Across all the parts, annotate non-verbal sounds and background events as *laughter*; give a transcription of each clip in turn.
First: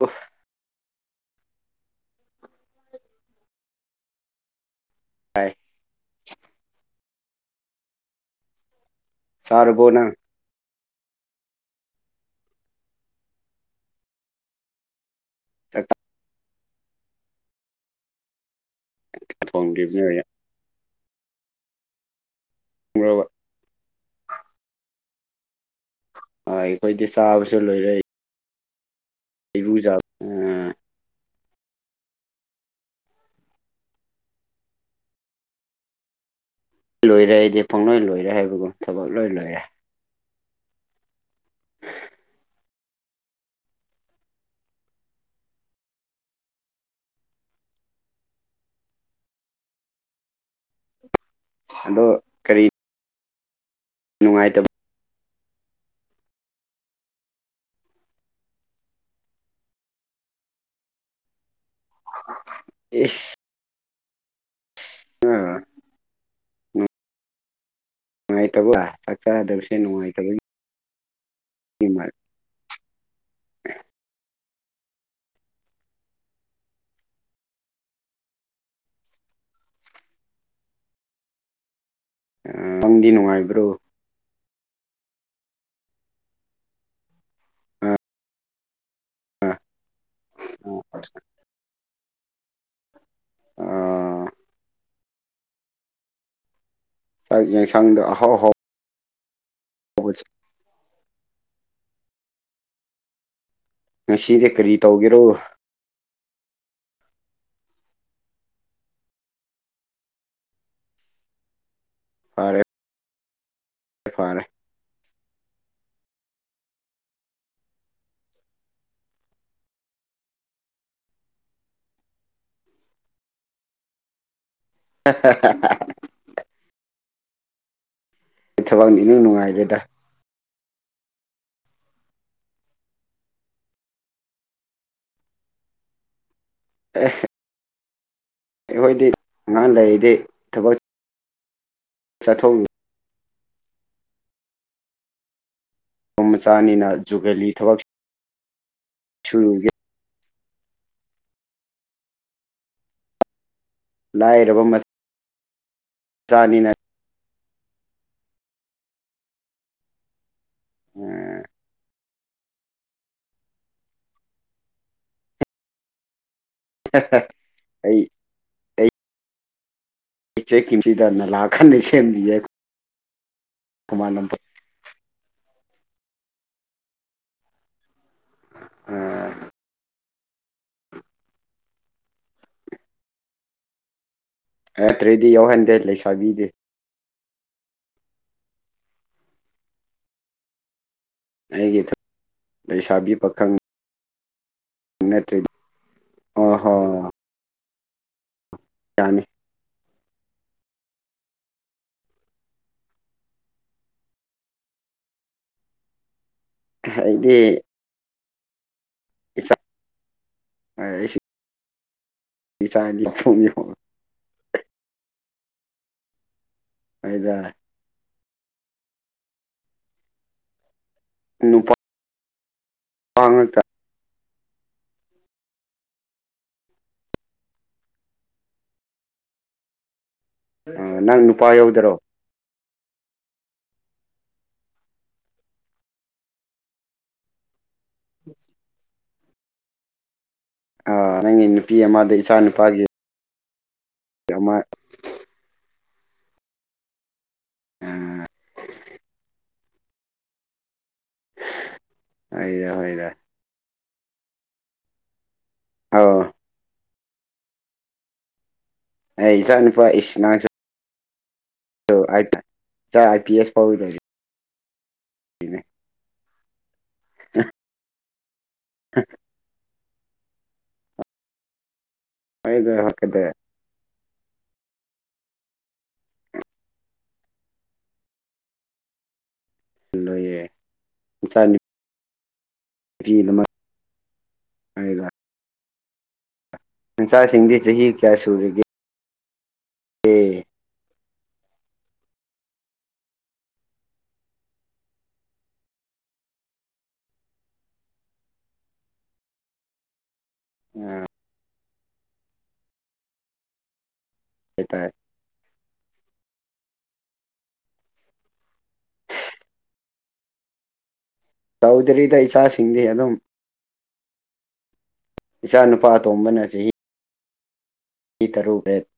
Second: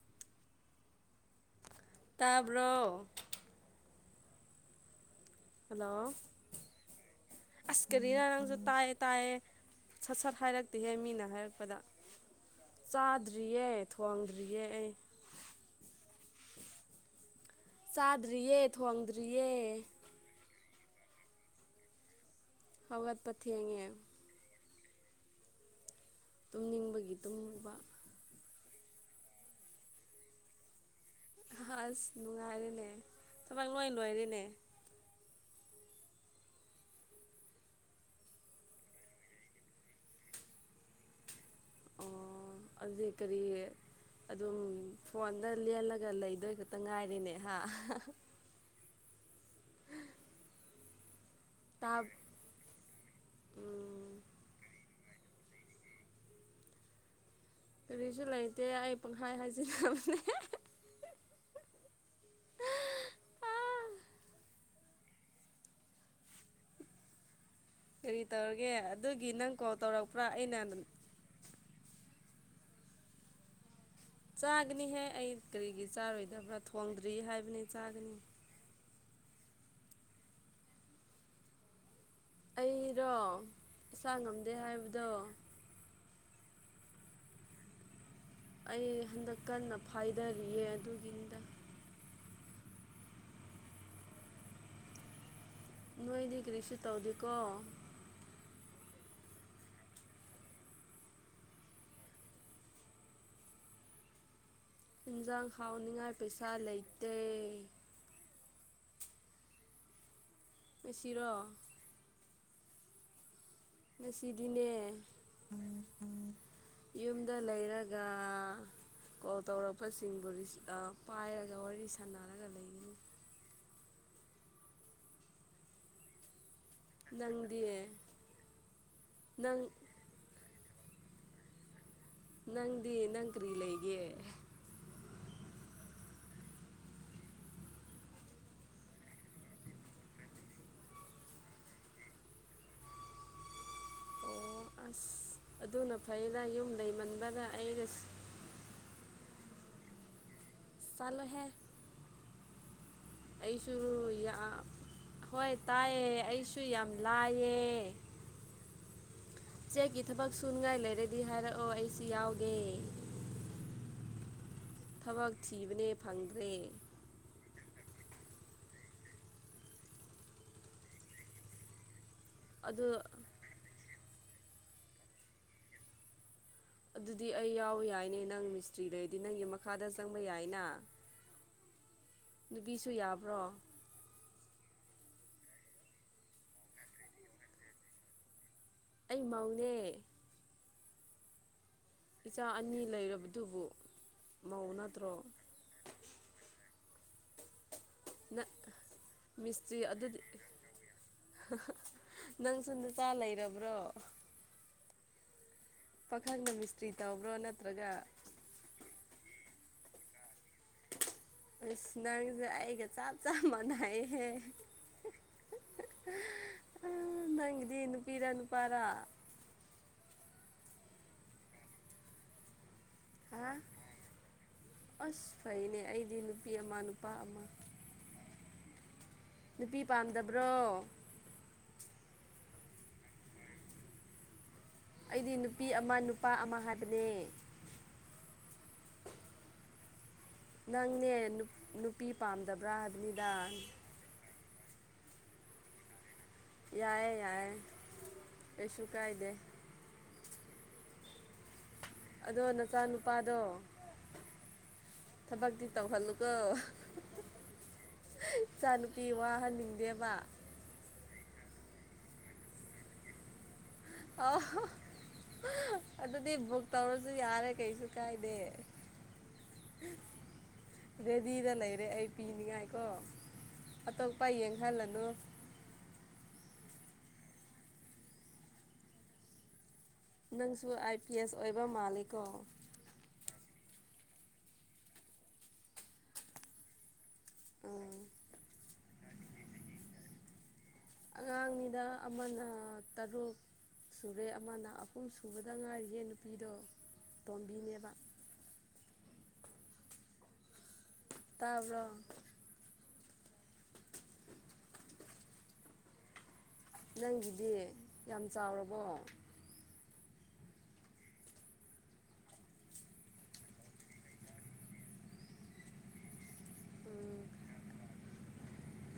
of ꯇꯥꯕ꯭ꯔꯣ ꯍꯥꯏ hello ꯑꯁ ꯀꯔꯤꯔꯥ ꯅꯪꯁꯨ ꯇꯥꯌꯦ ꯇꯥꯏꯌꯦ ꯆꯥꯔꯕꯣ ꯅꯪ ꯈꯠ ꯁꯠ ꯍꯥꯏꯔꯛꯇꯤꯍꯦ ꯃꯤꯅ ꯍꯥꯏꯔꯛꯄꯗ ꯆꯥꯗ꯭ꯔꯤꯌꯦ ꯊꯣꯡꯗ꯭ꯔꯤꯌꯦ ꯑꯩ ꯆꯠ ꯆꯥꯗ꯭ꯔꯤꯌꯦ ꯊꯣꯡꯗ꯭ꯔꯤꯌꯦ ꯊꯣꯡꯗ꯭ꯔꯤꯕꯅꯦ ꯈꯪꯕ꯭ꯔꯕ ꯍꯧꯒꯠꯄ ꯊꯦꯡꯉꯦ ꯑꯩꯈꯣꯏꯗꯤ ꯇꯨꯝꯅꯤꯡꯕꯒꯤ ꯆꯥꯕꯁꯨ ꯇꯨꯝꯃꯨꯕ ꯂꯣꯏꯔꯛꯏ ꯑꯩꯕꯨꯖꯥ ꯑꯁ ꯅꯨꯡꯉꯥꯏꯔꯦꯅꯦ ꯊꯕꯛ ꯂꯣꯏ ꯂꯣꯏꯔꯦꯅꯦ ꯂꯣꯏꯔꯦ ꯑꯩꯗꯤ ꯄꯨꯡꯂꯣꯏ ꯂꯣꯏꯔꯦ ꯍꯥꯏꯕꯒꯨꯝ ꯊꯕꯛ ꯂꯣꯏ ꯂꯣꯏꯔꯦ ꯑꯣ ꯑꯗꯨ ꯀꯔꯤ ꯑꯗꯨꯝ ꯐꯣꯟꯗ ꯂꯦꯜꯂꯒ ꯂꯩꯗꯣꯏ ꯈꯛꯇ ꯉꯥꯏꯔꯤꯅꯦ ꯍꯝ ꯇꯞ ꯑꯗꯣ ꯀꯔꯤ ꯎꯝ ꯅꯨꯡꯉꯥꯏꯇꯕ ꯀꯔꯤꯁꯨ ꯂꯩꯇꯦ ꯑꯩ ꯄꯪꯈꯥꯏ ꯍꯥꯏꯖꯤꯕꯅꯦ ꯏꯁ ꯑꯥ ꯎ ꯀꯔꯤ ꯅꯨꯡꯉꯥꯏ ꯇꯧꯔꯒꯦ ꯇꯕ ꯑꯗꯨꯒꯤ ꯅꯪ ꯆꯆꯥꯔꯗꯧꯁꯦ ꯀꯣꯜ ꯅꯨꯡꯉꯥꯏ ꯇꯧꯔꯛꯄ꯭ꯔꯥ ꯇꯕ ꯑꯩꯅ ꯍ ꯃꯥ ꯆꯥꯒꯅꯤꯍꯦ ꯑꯩ ꯀꯔꯤꯒꯤ ꯆꯥꯔꯣꯏꯗꯕ꯭ꯔꯥ ꯊꯣꯡꯗ꯭ꯔꯤ ꯍꯥꯏꯕꯅꯤ ꯆꯥꯒꯅꯤ ꯅꯪꯗꯤ ꯑꯩꯔꯣ ꯅꯨꯡꯉꯥꯏꯕ꯭ꯔꯣ ꯏꯁꯥ ꯉꯝꯗꯦ ꯍꯥꯏꯕꯗꯣ ꯑꯩ ꯍꯟꯗꯛ ꯀꯟꯅ ꯐꯥꯏꯗꯔꯤꯌꯦ ꯑꯗꯨꯒꯤꯅꯤꯗ ꯑ ꯅꯣꯏꯅꯤ ꯀ꯭ꯔꯤꯁ ꯆꯥꯛ ꯌꯦꯡꯁꯪꯗꯣ ꯑꯍꯥꯎ ꯑꯍꯥꯎ ꯍꯧꯁ ꯅꯁꯤꯗ ꯀꯔꯤ ꯇꯧꯒꯦꯔꯣ ꯏꯟꯁꯥꯡ ꯍꯥꯎꯅꯤꯉꯥꯏ ꯄꯩꯁꯥ ꯂꯩꯇꯦ ꯁꯤꯔꯣ ꯐꯔ ꯃꯁꯤꯁꯤꯗꯤꯅꯦ ꯎ ꯎ ꯌꯨꯝꯗ ꯂꯩꯔꯒ ꯀꯣꯜ ꯇꯧꯔꯛꯄꯁꯤꯡꯕꯨ ꯄꯥꯏꯔꯒ ꯋꯥꯔꯤ ꯁꯥꯟꯅꯔꯒ ꯂꯩꯒꯅꯤ ꯍ ꯅꯪꯗꯤ ꯑꯩ ꯊꯕꯛꯅꯤ ꯅꯪ ꯅꯨꯡꯉꯥꯏꯔꯦꯗ ꯅꯪꯗꯤ ꯅꯪ ꯀꯔꯤ ꯂꯩꯒꯦ ꯑꯦ ꯑꯩꯈꯣꯏꯗꯤ ꯑꯉꯥꯡ ꯂꯩꯔꯤꯗꯤ ꯊꯕꯛ ꯆꯠꯊꯣꯡꯅꯤ ꯑꯣ ꯑꯁ ꯑꯗꯨꯅ ꯐꯩꯗ ꯌꯨꯝ ꯃꯆꯥꯅꯤꯅ ꯂꯩꯃꯟꯕꯗ ꯑꯩꯒ ꯁꯨꯔꯨꯒ ꯆꯂꯍꯦ ꯑꯩꯁꯨ ꯂꯥꯏꯔꯕ ꯍꯣꯏ ꯇꯥꯏꯌꯦ ꯑꯩꯁꯨ ꯃꯆꯥꯅꯤꯅ ꯌꯥꯝ ꯂꯑꯌꯦ ꯊꯕꯛ ꯁꯨꯅꯤꯡꯉꯥꯏ ꯂꯩꯔꯗꯤ ꯍꯥꯏꯔꯛꯑꯣ ꯑꯩꯁꯨ ꯌꯥꯎꯒꯦ ꯊꯕꯛ ꯊꯤꯕꯅꯦ ꯐꯪꯗ꯭ꯔꯦ ꯑꯩ ꯏꯆꯦ ꯀꯝꯁꯤꯗ ꯅꯂꯥꯈꯟꯅ ꯁꯦꯝꯕꯤꯦ ꯑꯗꯨꯗ ꯊꯨꯃꯥꯏꯅꯗ ꯑꯗꯨꯗꯤ ꯑꯩ ꯌꯥꯎ ꯌꯥꯏꯅꯦ ꯅꯪ ꯃꯤꯁꯇ꯭ꯔꯤ ꯂꯩꯔꯗꯤ ꯅꯪꯒꯤ ꯃꯈꯥꯗ ꯆꯪꯕ ꯌꯥꯏꯅ ꯅꯨꯄꯤꯁꯨ ꯌꯥꯕ꯭ꯔꯣ ꯑꯠꯇ꯭ꯔꯦꯗꯤ ꯌꯥꯎꯍꯟꯗꯦ ꯂꯩꯁꯥꯕꯤꯗꯦ ꯑꯩ ꯃꯧꯅꯦ ꯍꯥꯏꯒꯤꯦ ꯏꯆꯥ ꯑꯅꯤ ꯂꯩꯔꯕꯗꯨꯕꯨ ꯃꯧꯅ ꯅꯠꯇ ꯑꯣ ꯍꯣ ꯅ ꯃꯤꯁꯇ꯭ꯔꯤ ꯑꯗꯨꯗꯤ ꯅꯪꯁꯨ ꯅꯨꯆꯥ ꯂꯩꯔꯕ꯭ꯔꯣ ꯄꯥꯈꯪꯗ ꯃꯤꯁꯇ꯭ꯔꯤ ꯇꯎꯕ꯭ꯔꯣ ꯑꯩꯗꯤ ꯅꯠꯇ꯭ꯔꯒ *inaudible* ꯑꯁ ꯅꯪꯁꯦ ꯑꯩꯒ ꯏꯆꯥꯗꯤ ꯆꯞ ꯆꯞ ꯃꯥꯟꯅꯩꯍꯦ ꯑꯩꯗ ꯅꯪꯗꯤ ꯅꯨ ꯄꯤꯔ ꯅꯨ ꯄꯔꯥ ꯅꯨꯄꯥ ꯑꯥ ꯉꯥꯛꯇ ꯑꯁ ꯐꯩꯅꯦ ꯑꯩꯗꯤ ꯅꯨꯄꯤ ꯑꯃ ꯅꯨꯄꯥ ꯑꯃ *inaudible* ꯅꯨꯄꯤ ꯄꯥꯝꯗꯕ꯭ꯔꯣ ꯑ ꯅꯪ ꯅꯨꯄꯥ ꯌꯧꯗꯔꯣ ꯑꯩꯗꯤ ꯅꯨꯄꯤ ꯑꯃ ꯅꯨꯄꯥ ꯑꯃ ꯍꯥꯏꯕꯅꯦ ꯎ ꯅꯪꯅꯦ ꯅꯪꯒꯤ ꯅꯨꯄꯤ ꯑꯃꯗ ꯄꯥꯝꯗꯕ꯭ꯔꯥ ꯍꯥꯏꯕꯅꯤꯗ ꯃꯥꯏ *inaudible* ꯌꯥꯏꯑꯦ ꯌꯥꯏꯑꯦ ꯀꯩꯁꯨ ꯀꯥꯏꯗꯦ ꯑꯗꯣ ꯍꯣꯏꯗ ꯍꯣꯏꯗ ꯅꯆꯥꯅꯨꯄꯥꯗꯣ ꯊꯕꯛꯇꯤ ꯑꯧ ꯇꯧꯍꯜꯂꯨꯀꯣ ꯆꯥꯅꯨ ꯇꯤ ꯑꯩ ꯏꯆꯥ ꯅꯨꯄꯥ ꯋꯥꯍꯟꯅꯤꯡꯗꯦꯕ ꯆ ꯑꯥꯏ ꯄꯤ ꯑꯦꯁ ꯄꯥꯎꯗꯨꯢꯅꯦ ꯑꯥꯎ ꯑꯗꯨꯗꯤ ꯕꯨꯛ ꯇꯧꯔꯁꯨ ꯌꯥꯔꯦ ꯀꯩꯁꯨ ꯀꯥꯏꯗꯦ ꯔꯦꯗꯤꯗ ꯂꯩꯔꯦ ꯑꯩ ꯍꯣꯏꯗ ꯄꯤꯅꯤꯡꯉꯥꯏꯀꯣ ꯍꯣꯠꯀꯗ ꯑꯇꯣꯞꯄ ꯌꯦꯡꯍꯜꯂꯅꯨ ꯂꯣꯏꯌꯦ ꯅꯪꯁꯨ ꯑꯥꯏ ꯄꯤ ꯑꯦꯁ ꯑꯣꯏꯕ ꯃꯥꯜꯂꯦ ꯀꯣ ꯅ ꯍꯥꯏ *inaudible* ꯅꯆꯥꯁꯤꯡꯗꯤ ꯆꯍꯤ ꯎꯝ ꯀꯌꯥ ꯁꯨꯔꯒꯦ ꯎꯝ ꯑꯉꯥꯡꯅꯤꯗ ꯑꯃꯅ ꯇꯔꯨꯛ ꯁꯨꯔꯦ ꯑꯃꯅ ꯑꯍꯨꯝ ꯁꯨꯕꯗ ꯉꯥꯏꯔꯤꯌꯦ ꯅꯨꯄꯤꯗꯣ ꯇꯣꯝꯕꯤꯅꯦꯕ ꯎꯝ ꯇꯥꯕ꯭ꯔꯣ ꯄ ꯇꯔ *inaudible* ꯅꯪꯒꯤꯗꯤ ꯌꯥꯝ ꯆꯥꯎꯔꯕꯣ ꯆꯧꯗꯔꯤꯗ ꯏꯆꯥꯁꯤꯡꯗꯤ ꯑꯗꯨꯝ ꯏꯆꯥ ꯅꯨꯄꯥ ꯑꯇꯣꯝꯕꯅ ꯆꯍꯤ ꯎꯝ *inaudible* ꯀ ꯇꯔꯨꯕ꯭ꯔꯦꯣ *inaudible*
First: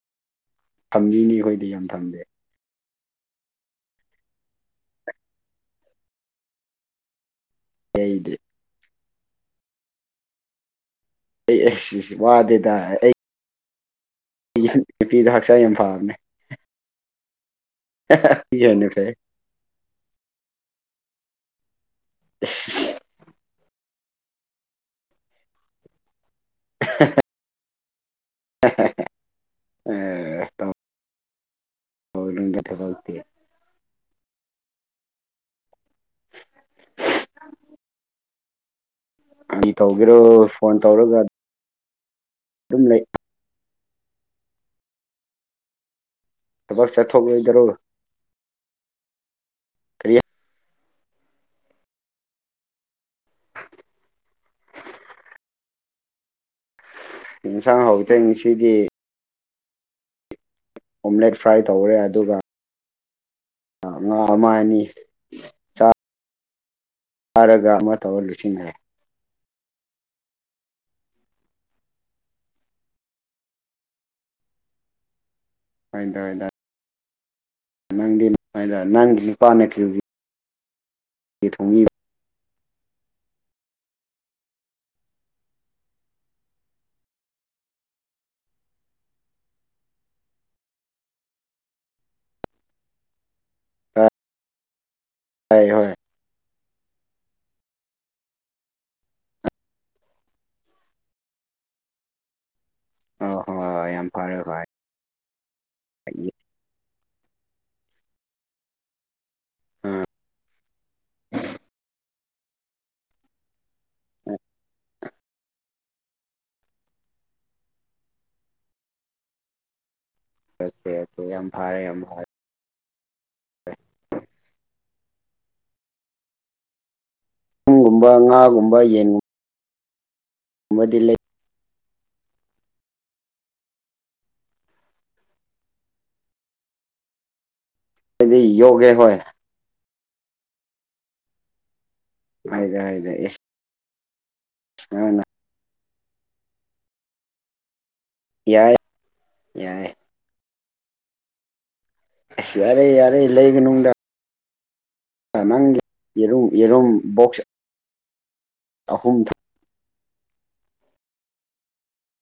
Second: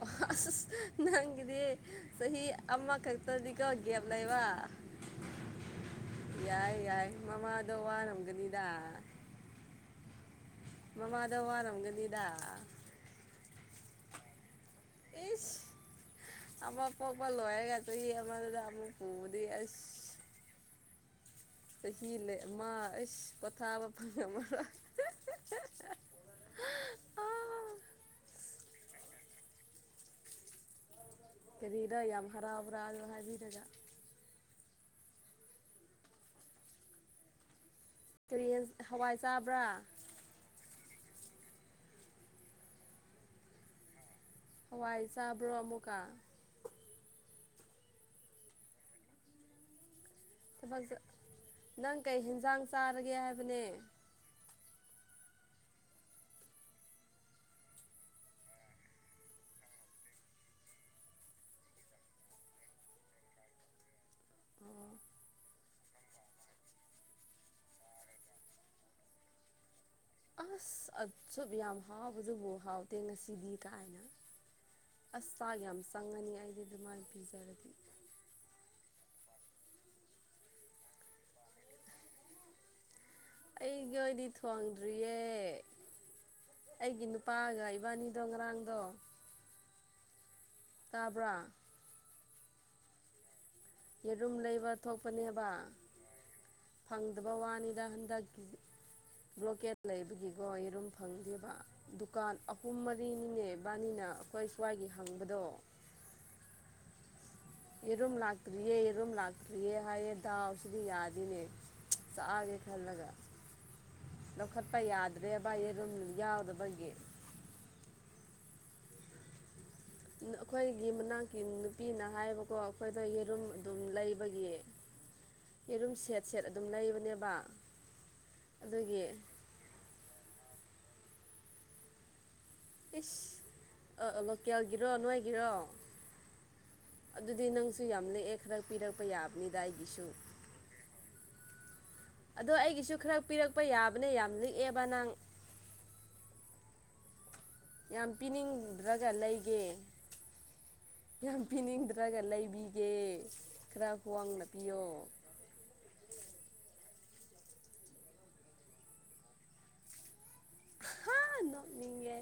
ꯑ ꯊꯝꯕꯤꯅꯤ ꯅꯪꯗꯤ ꯑꯩꯈꯣꯏꯗꯤ ꯌꯥꯝ ꯊꯝꯗꯦ ꯆꯍꯤ ꯑꯃ ꯀꯔꯤ *inaudible* ꯇꯗꯤꯒꯒꯦꯕꯂ ꯏ ꯋꯥ ꯌꯥꯏ ꯌꯥꯏ ꯃꯃꯥꯗꯣ ꯑꯩꯗꯤ ꯋꯥꯔꯝꯒꯅꯤꯗ ꯃꯃꯥꯗ ꯑꯩ ꯑꯁ ꯋꯥꯔꯝꯒꯅꯤꯗꯥ ꯋꯥꯗꯦꯗ ꯅꯨꯄꯤꯗ ꯏꯁ ꯍꯛꯆꯥꯡ ꯌꯥꯝ ꯐꯥꯕꯅꯦ ꯑꯃ ꯂꯣꯏꯔꯒ ꯑꯃ ꯍꯦꯟꯅ ꯑꯃꯨꯛ ꯐꯩ ꯄꯨꯕꯗꯤ ꯆꯍꯤ ꯑꯃꯗꯩ ꯑꯃꯥ ꯑꯩꯁ ꯄꯣꯊꯥꯕ ꯐꯪꯉꯝꯃꯔꯣꯢ *inaudible* ꯀꯔꯤꯔ ꯌꯥꯝ ꯇꯧꯅꯨꯡꯗ ꯍꯔꯥꯎꯕꯔꯥ ꯑꯗꯨ ꯊꯕꯛꯇꯤ ꯍꯥꯏꯕꯤꯔꯒ ꯀꯔꯤ ꯌꯦꯟ ꯍꯋꯥꯏ ꯆꯥꯕ꯭ꯔꯥ ꯌꯦꯟꯒꯦꯔꯣ ꯐꯣꯜ ꯇꯧꯔꯒ ꯑꯗꯨꯝ ꯂꯩꯩ ꯍꯋꯥꯏ ꯆꯥꯕ꯭ꯔꯣ ꯑꯃꯨꯛꯀ ꯊꯕꯛ ꯆꯠꯊꯣꯛꯑꯣꯏꯗꯔꯣ ꯀ꯭ꯔꯤꯌꯥ *inaudible* ꯅꯪ ꯀꯩ ꯍꯦꯟꯖꯥꯡ ꯆꯥꯔꯒꯦ ꯍꯥꯏꯕꯅꯦ ꯏꯟꯁꯥꯡ ꯍꯧꯇꯦ ꯉꯁꯤꯗꯤ ꯑꯣꯝꯂꯦꯠ ꯐ꯭ꯔꯥꯏ ꯇꯧꯔꯦ ꯑꯗꯨꯒ ꯑ ꯃꯥ ꯃꯥꯅꯤ *inaudible* ꯐꯥꯔꯒ ꯑꯃ ꯇꯧꯔ ꯂꯣꯢꯁꯤꯟꯒꯔꯦ ꯑꯁ ꯑꯁꯨ ꯌꯥꯝ ꯍꯥꯎꯕꯁꯤꯕꯨ ꯍꯥꯎꯇꯦ ꯉꯁꯤꯗꯤ ꯀꯥꯏꯅ ꯑꯁ ꯆꯥꯛ ꯌꯥꯝ ꯆꯪꯉꯅꯤ ꯑꯩꯗꯤ ꯑꯗꯨꯃꯥꯏꯅ ꯄꯤꯖꯔꯗꯤ ꯅꯪꯗꯤꯥꯏꯗ ꯅꯪꯗꯤ ꯅꯨꯄꯥ ꯅ ꯀꯌ *inaudible* ꯃꯤ ꯊꯣꯡꯃꯤ ꯑꯩꯒꯤ ꯑꯣꯏꯗꯤ ꯊꯣꯡꯗ꯭ꯔꯤꯌꯦ ꯑꯩꯒꯤ ꯅꯨꯄꯥꯒ ꯏꯕꯥꯅꯤꯗꯣ ꯉꯔꯥꯡꯗꯣ ꯇꯥꯕ꯭ꯔꯥ ꯌꯦꯔꯨꯝ ꯂꯩꯕ ꯊꯣꯛꯄꯅꯦꯕ ꯍꯣꯏ ꯍꯣꯏ ꯐꯪꯗꯕ ꯋꯥꯅꯤꯗ ꯍꯟꯗꯛꯀꯤ ꯕ꯭ꯂꯣꯀꯦꯠ ꯂꯩꯕꯒꯤꯀꯣ ꯌꯦꯔꯨꯝ ꯐꯪꯗꯦꯕ ꯗꯨꯀꯥꯟ ꯑꯍꯨꯝ ꯃꯔꯤ ꯑꯣ ꯔꯤꯅꯤꯅꯦ ꯍꯣꯏ ꯏꯕꯥꯅꯤꯅ ꯌꯥꯝ ꯐꯔꯦ ꯑꯩꯈꯣꯏ ꯍꯣꯏ ꯁ꯭ꯋꯥꯏꯒꯤ ꯍꯪꯕꯗꯣ ꯌꯦꯔꯨꯝ ꯂꯥꯛꯇ꯭ꯔꯤꯌꯦ ꯌꯦꯔꯨꯝ ꯂ ꯇ꯭ꯔꯤꯌꯦ ꯑꯥ ꯍꯥꯏꯌꯦ ꯗꯥꯎ ꯁꯤꯗꯤ ꯌꯥꯗꯦꯅꯦ ꯆꯥꯒꯦ ꯈꯜꯂꯒ ꯂꯧꯈꯠꯄ ꯌꯥꯗ꯭ꯔꯦ ꯕꯥꯏꯌꯦꯔꯨꯝ ꯌꯥꯎꯗꯕꯒꯤ ꯑꯩꯈꯣꯏꯒꯤ ꯑꯣꯀꯦ ꯑꯣꯀꯦ ꯃꯅꯥꯛꯀꯤ ꯌꯥꯝ ꯐꯔꯦ ꯌꯥꯝ ꯅꯨꯄꯤꯅ ꯐꯔꯦ ꯍꯥꯏꯕꯀꯣ ꯑꯩꯈꯣꯏꯗ ꯌꯦꯔꯨꯝ ꯑꯗꯨꯝ ꯂꯩꯕꯒꯤ ꯌꯦꯔꯨꯝ ꯁꯦꯠ ꯁꯦꯠ ꯑꯗꯨꯝ ꯂꯩꯕꯅꯦꯕ ꯄꯨꯡꯒꯨꯝꯕ ꯉꯥꯒꯨꯝꯕ ꯑꯗꯨꯒꯤ ꯌꯦꯟꯒꯨꯝꯕ ꯗꯤ ꯂꯩ ꯏꯁ ꯂꯣꯀꯦꯜꯒꯤꯔꯣ ꯅꯣꯏꯒꯤꯔꯣ ꯑꯗꯨꯗꯤ ꯅꯪ ꯁꯨ ꯌꯥꯝ ꯂꯦꯛꯑꯦ ꯂꯩꯗꯤ ꯈꯔ ꯌꯣꯛꯒꯦ ꯄꯤꯔꯛꯄ ꯍꯣꯏ ꯌꯥꯕ ꯗ ꯑꯩꯒꯤꯁꯨ ꯑꯗꯣ ꯍꯥꯏꯗ ꯑꯩꯒꯤꯁꯨ ꯍꯥꯏꯗ ꯈꯔ ꯑꯦꯁ ꯄꯤꯔꯛ ꯄ ꯌꯥꯕꯅ ꯌꯥꯝ ꯂꯤꯛꯑꯦꯕ ꯅꯪ ꯅꯪꯅ ꯌꯥꯝ ꯌꯥꯏ ꯄꯤꯅꯤꯡꯗ꯭ꯔꯒ ꯂꯩꯒꯦ ꯌꯥꯏ ꯌꯥꯝ ꯄꯤꯅꯤꯡꯗ꯭ꯔꯒ ꯑꯁ ꯌꯥꯔꯦ ꯂꯩꯕꯤꯒꯦ ꯌꯥꯔꯦ ꯈꯔ ꯂꯩꯒꯅꯨꯗ ꯋꯥꯋꯥꯡꯅ ꯄꯤꯌꯣ ꯅꯪꯒꯤ ꯌꯦꯔꯨꯝ ꯌꯦꯔꯨꯝ ꯕꯣꯛꯁ ꯑꯍꯨꯝ ꯊ ꯍꯥ ꯅꯣꯛꯅꯤꯡꯉꯦ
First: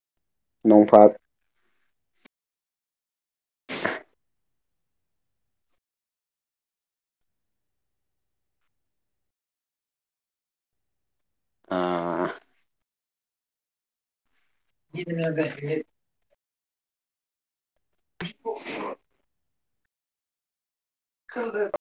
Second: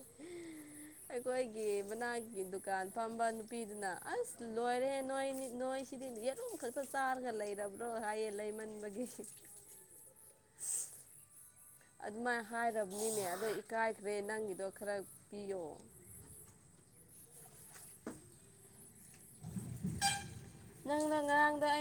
ꯅꯣꯡꯐꯥ ꯑꯩꯈꯣꯏ ꯒꯤ ꯃꯅꯥꯒꯤ ꯗꯨꯀꯥꯟ ꯐꯝꯕ ꯅꯨꯄꯤꯗꯨꯅ ꯑꯁ ꯂꯣꯏꯔꯦ ꯅꯣꯏ ꯅꯣꯏ ꯁꯤꯗꯤ ꯌꯦꯂꯨꯝ ꯈꯛꯇ ꯆꯥꯔꯒ ꯂꯩꯔꯕ꯭ꯔꯣ ꯍꯥꯏꯌꯦ ꯂꯩꯃꯟꯕꯒꯤ ꯑꯥ ꯃꯤꯅꯦ ꯑꯗꯣ ꯏꯀꯥꯏꯈ꯭ꯔꯦ ꯅꯪꯒꯤꯗꯣ ꯈꯔ ꯄꯤꯌꯣ ꯅꯪꯅ ꯉꯔꯥꯡꯗꯣ ꯑꯩꯅ